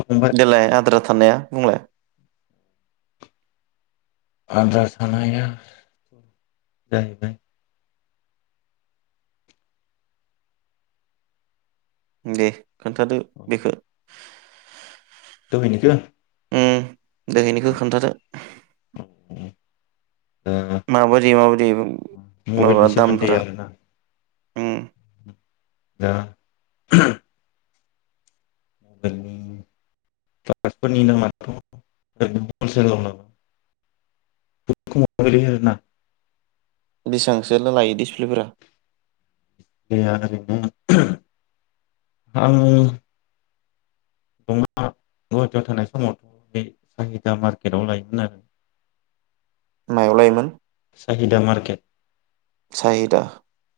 फंबाय देलाय आद्रा थानाया बुंलाय? आद्रा थानाया जाहैबाय। दे। खोन्थादो बेखो? दहायनिखो उम दोहैनिखौ खोन्थादो? उम माबायदि माबायदि माबा मबाइलनि सोमोन्दै दामफोरा? आरोना उम दा। [unintelligible] आरैनो हल सेलाव मोनो [unintelligible] बेसेबांसो लायो डिसप्लेफोरा? [unintelligible] आङो दङ' गुवाहाटियाव थानाय समावथ' बे साहिदा मार्केटआव लायोमोन आरो। मायाव लायोमोन? साहिदा मार्केट। साहिदा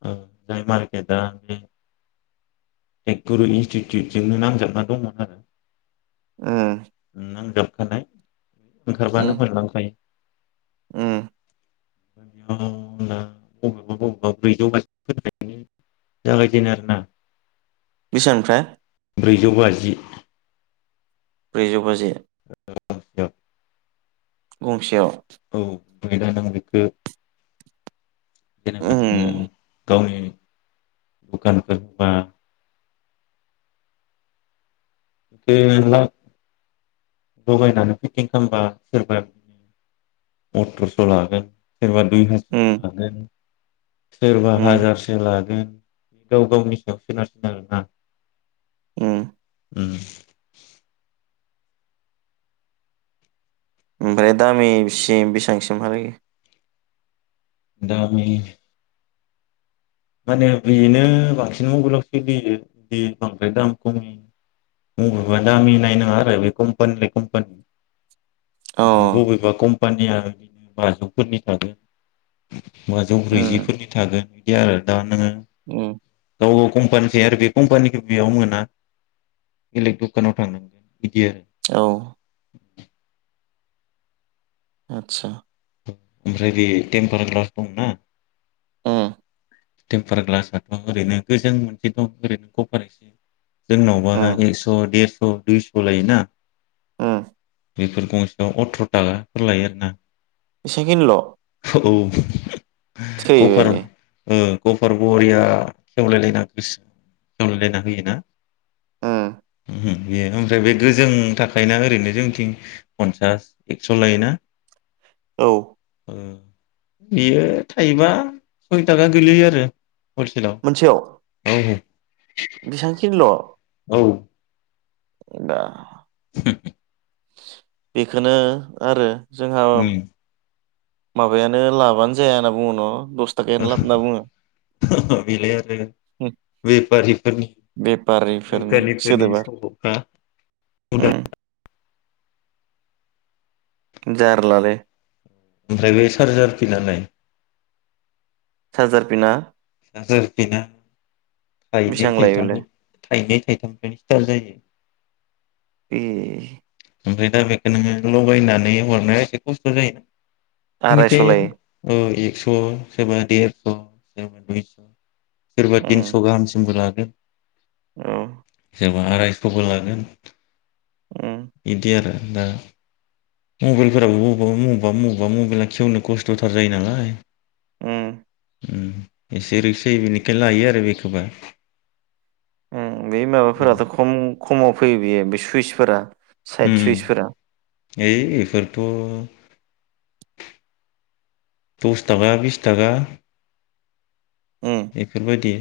ओ जाय मार केदा बे एक गुरु इनस्टिटिउटजोंनो नांजाबना दंमोन आरो उम नांजाबखानाय उम ओंखारबानो उम मोनलांखायो दा बेयाव बबेबा बबेबा ब्रैजौ बाजिफोरनिफ्रायनो जागायजेननो आरो ना। बेसेबांनिफ्राय ब्रैजौ बाजि? ब्रैजौ बाजि। गांसेयाव गंसेयाव औ [unintelligible] जेनेबा उम नोङो गावनि दखानफोरबा [unintelligible] लगायनानै फिटिं खालामबा सोरबा बिदिनो अथ्रस' लागोन। सोरबा दुइ उम हाजार होलांगोन। सोरबा उम हाजारसे लागोन बे गाव गावनि सायाव सोनारसिन आरोना। उम उम ओमफ्राय दामिसिम बेसिबांसिमहै? दामि माने बेनो बांसिन मबाइलाव सोलियो बे बांद्राय दाम खमि मबाइल आ दामि नायनाङा आरो बे कम्पानि लायै कम्पानि। अ ओमफ्राय बबेबा खम [unintelligible] बाजौफोरनि [unintelligible] बाजौ उम ब्रैजिफोरनि थागोन। बिदि आरो दा नोङो उम गाव गाव कम्पानि [unintelligible] आरो बे कम्पानिखो बेयाव मोना इलेक द'कानाव थांनां औ आतसा ओमफ्राय बे टेम्पार ग्लास दं ना? उम टेम्पार ग्लास आथ' ओरैनो गोजों मोनसे दं ओरैनो जोंनावबा उम एकस' देरस' दुइस' लायोना उम बेफोर गंसेयाव अथ्र'थाखा फोर लायो आरोना। एसांखिनिल' औ कभार थैबायलै ओ गफार बरिया खेवलायलायना खेवलायलायना होयो ना उम ओम बेयो होमफ्राय बे गोजों थाखायोना ओरैनो जोंथिं पनसास एक्स' लायोना औ ओ इयो थायबा सम थाखा गोलैयो आरो। हलसेलाव मोनसेयाव औ बेसांखिनिल' औ [unintelligible] होम बेखोनो आरो जोंहा उम माबायानो लाबानो जाया होना बुङो न' दस थाखायानो लाब होनना बुङो [inaudible] बेलाय आरो बे फारिफोरनि बेफारिफोरनि [inaudible] सोदोबा उम जारलालै ओमफ्राय बे चार्जार फिनालाय सारजार पिना [unintelligible] बेसेबां थाइनै लायो थामै बेलाय थाइनै थाइथाम फ्रायनो स्टार्ट जायो। ए ओमफ्राय दा बेखो नोङो लगायनानै हरनाया एसे खस्थ' आरायस' लायो जायो। [unintelligible] स' सोरबा देरस' सोरबा दुइस' सोरबा तिनस' उम गाहामसिमबो [unintelligible] [inaudible] औ जबा आरायस'बो लागोन। उम बिदि आरो दा मबाइलफोराबो मबेबा-मबेबा-मबेबा मबाइला खेवनो खस्थ' थार जायो नालाय। उम। उ एसे रिक्स बेनिखायनो लायो आरो बेखौबा। उ बै उम माबाफोराथ' खम खमाव फैयो बियो। बे सुइसफोरा। साइद उम सुइसफोरा है बेफोर। थ'। दस थाखा बिस थाखा। उम बेफोरबायदि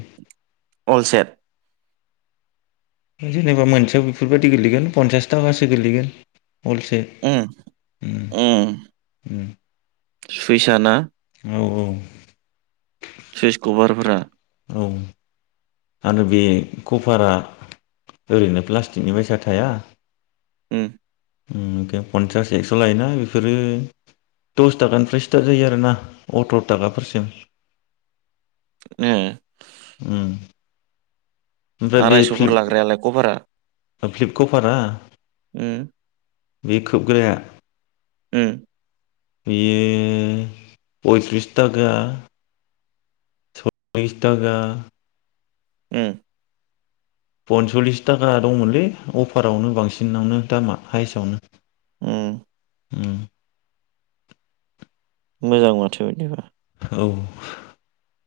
अलसेद। जेनेबा मोनसेयाव बेफोर बायदि गोलैगोन पनसास थाखासो गोलैगोन। अलसेथ उम उम उम। सुइसाना। औ सुइस खबार। फुरा। औ आरो बे कभारा ओरैनो प्लास्टिकनि बायसा थाया। उम। पन्सास एक्स' लायोना बेफोरो दस थाखानिफ्राय स्टार्ट जायो आरोना अथ्र' थाखाफोरसिम। ए। उम। ओमफ्राय बे आरायस'फोर फ्लिप- लाग्रायालाय कभारा फ्लिपकपारा उम बे खोबग्राया। ओ। बियो पयथ्रिस थाखा। बिस थाखा। उम। पनसलिस थाखा दंमोनलै अफारावनो बांसिनावनो दामा हायेस्टआवनो। उम। उम। मोजां माथो बिदिबा। औ।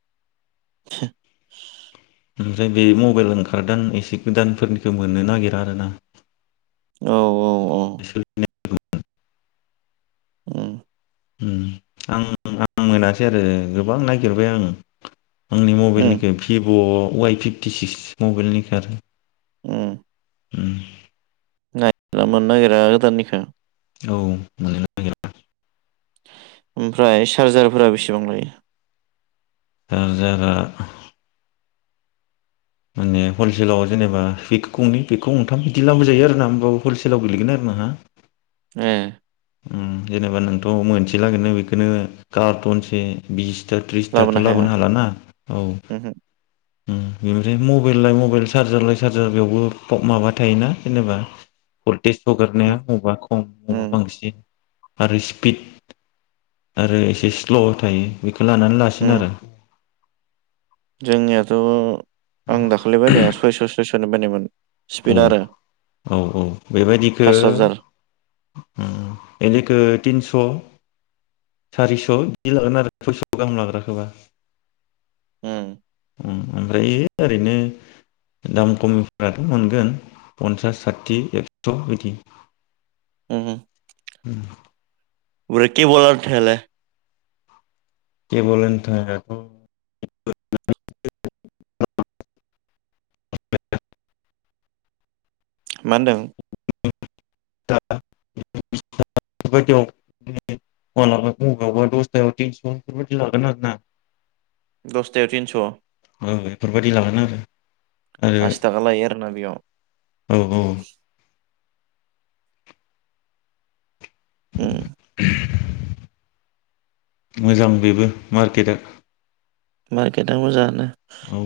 [inaudible] ओमफ्राय बे मबाइल ओंखारदों एसे गोदानफोरनिखौ मोननो नागिरा आरोना। औ औ औ। सोलिनाय। उम। उम आं आं मोनासै आरो गोबां नागिरबाय आं। आंनि उम मबाइलनिखो भिभ'। वाइ फिफ्टि सिक्स मबाइलनि खारो। उम। उम। नागिरना मोननो नागिरा गोदाननिखौ। औ मोननो नागिरा। ओमफ्राय चार्जारफोरा बेसेबां लायो? चार्जारा। माने हलसेलाव जेनेबा हेख खंनि बेगखौ गंथाम बिदि लाबोजायो आरोना होमबाबो हलसेलाव गोलैगोन आरो नोंहा। ओ उम जेनेबा नोंथ' मोनसेलागैनो बेखौनो कार्टन से बिस था‌ थ्रिसथा थ' लाबोनो हाला ना औ उमहो उम बिनिफ्राय मबाइल लाय मबाइल सार्जार लाइ सार्जार बेयावबो फ माबा थायोना जेनेबा थेस हगारनाया उम बबबा खम बबबा उम बांसिन आरो सिपिद आरो एसे स्ल' थायो बेखौ लानानै लासिन उम आरो। जोंनियाथ' आं दाखालै बायनाया सयस' सयस' आनो बायनायमोन। औ स्पिड आरो औ औ बेबायदिखो पास हाजार उम इदोखो‌ थिनस खौ सारिस' बिदि लागोन आरो सयस' गाहाम लाग्रा खौबा उम ओरैनो दाम खमनि फा मोनगोन पन्सास साथि एक्स' बिदि उम ओब्राय केबल आथायालाय? केबल आनथायाथ [unintelligible] मानदों? [unintelligible] दस थायाव थिनस' बेफोरबायदि लागोन आरोना। दसथायाव थिनस' बेफोरबायदि लागोन आरो आरो आस थाखा लायो आरो ना बेयाव औ औ उम [unintelligible] मोजां बेबो मार्केटआ मार्केटआ मोजांआनो। औ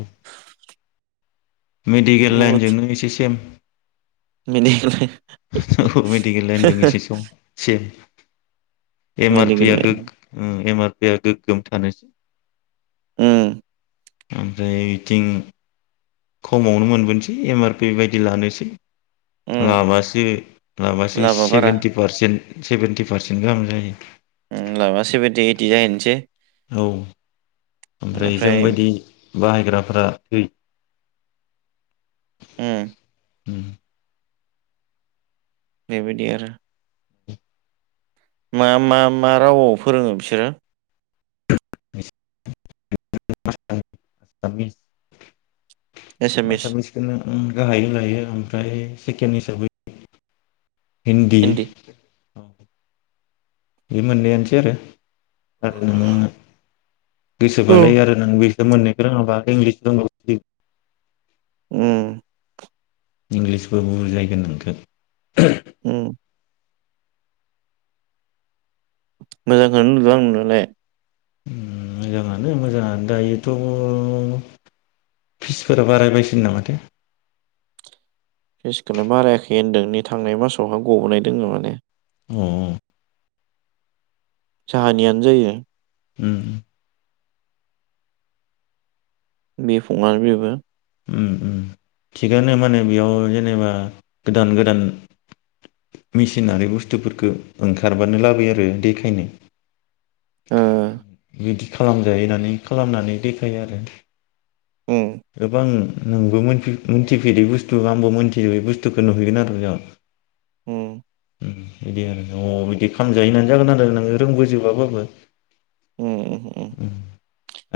मेडिकेल लाइन बुहुद जोंनो एसे सेम। [unintelligible] औ मेडिकेल लाइनजों एसे सम से एम आर मेडिकेल पिया लाइन गोग एम आर या गोग्गोम थानोस उम ओमफ्राय इथिं खमावनो मोनबोनोसै एम आर पि बायदि लानोसै। उम लाबासो लाबासो लाबा बारा सेभेेन्टि पारसेन्ट सेभेन्टि पारसेन्ट गाहाम जायो। उम लाबा सेभेेनटि ओइथटि जाहैसै। औ ओमफ्राय जोंबायदि बाहायग्राफोरा थै। उम उम बेबायदि आरो मा मा मा रावआव फोरोङो बिसोरो? [unintelligible] आसामिस। एसामिस आसामिसखौनो उम गाहायै लायो आरो उम। ओमफ्राय सेकेेन हिसाबै हिन्दि हिन्दी औ बे मोन्नैयानोसै आरो। आरो नोङो औ गोसोबालाय आरो नों बे बे मोननैखौ रोङाबा इंलिस रोंबाबो सोलियो। उम इंलिसबो बुजायगोन नोंखो। उम मोजांखौनो नुदों आं नुनायालाय। उम मोजाङानो मोजाङानो दायोथ' फिसफोरा बारायबायसो नामाथाय? फिसखौलाय बारायाखै होनदों नै थांनाय मासावहाय ग'बोनाय दङ माने। उम उम जाहानियानो जायो। उम बिफंआनो बेबो। उम उम थिगानो माने बेयाव जेनेबा गोदान गोदान मेसिनारि बुस्थुफोरखौ ओंखारबानो लाबोयो आरो देखायनो। उम बिदि खालामजायो होननानै खालामनानै देखायो आरो। उम गोबां नोंबो मोनथिफेरै बुस्थु आंबो मोनथिजोबै बुस्थुखौ नुहैगोन आरो बेयाव। उम ओ बिदि आरो अ' बिदि खामजायो होनना जागोन आरो नोङो रोंबोजोबाबाबो उम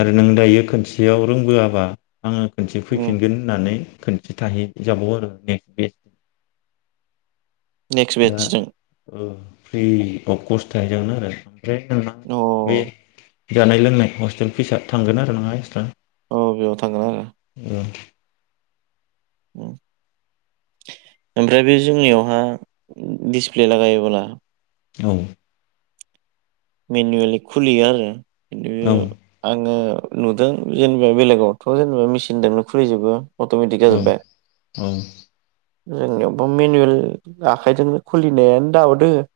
आरो नों दायो खोनसेयाव रोंबोआबा आङो खनसे उम, फैफिनगोन होननानै खोनसे थाहैजाबावो आरो नेक्स्ट बेस्ट। नेक्स्ट दा बेटसजों ओ फ्रियै। अब कर्स थाहै जागोन आरो ओमफ्राय नोंना बे अ जानाय लोंनाय हस्टेल फिसआ थांगोन आरो नोंहा एसट्रा। औ बेयाव थांगोन आरो। उम ओमफ्राय बे जोंनियावहा दिसप्ले लागायोब्ला औ मेनुवेलि खुलियो आरो बेदि आङो नुदों जेनेबा बेलेगावथ जोंङो मेसिनजोंनो खुलिजोबो। अत'मिटिख औ जाजोबबाय। औ जोंनियावबो मेनुयेल आखाइजोंनो खुलिनायानो दाबो दोंङो।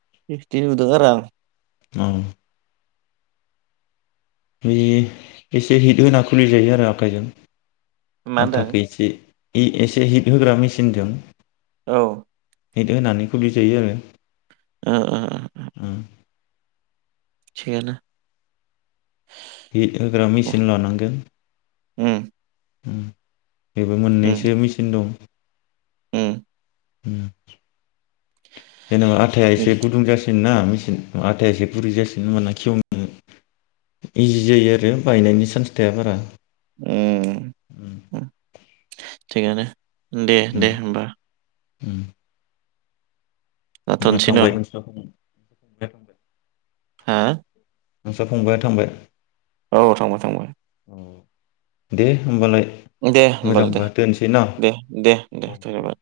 [unintelligible] नुदों आरो आं औ बैयो एसे हिट होना खुलि जायो आरो आखाइजों। मा होनदों आथाखौ एसे इ एसे हिट होग्रा मेसिनजों औ हेट होनानै खुलै जायो आरो। ओ उम थिगानो हिट होग्रा उम मेचिन लानांगोन। उम उम बेबो मोननैसो मेचिन दं। उम उम जेनेबा आथाया उम एसे गुदुं जासिन ना आथाया इसे गुरै जासिगनो होमबाना खेवनो इजि जायो आरो बायनायनि सान्स थाया बारा ओम उम थिगानो दे उम दे होमबा उम ना जाथ'नोसै न' थांबाय [unintelligible] [unintelligible] हा? नोंसोर फंबाया थांबाय? औ थांबाय थांबाय। अ दे होमबालाय दे होमबाल मोजांबा दोनसै ना दे-दे दे-दे औ दे। धन्यबाद।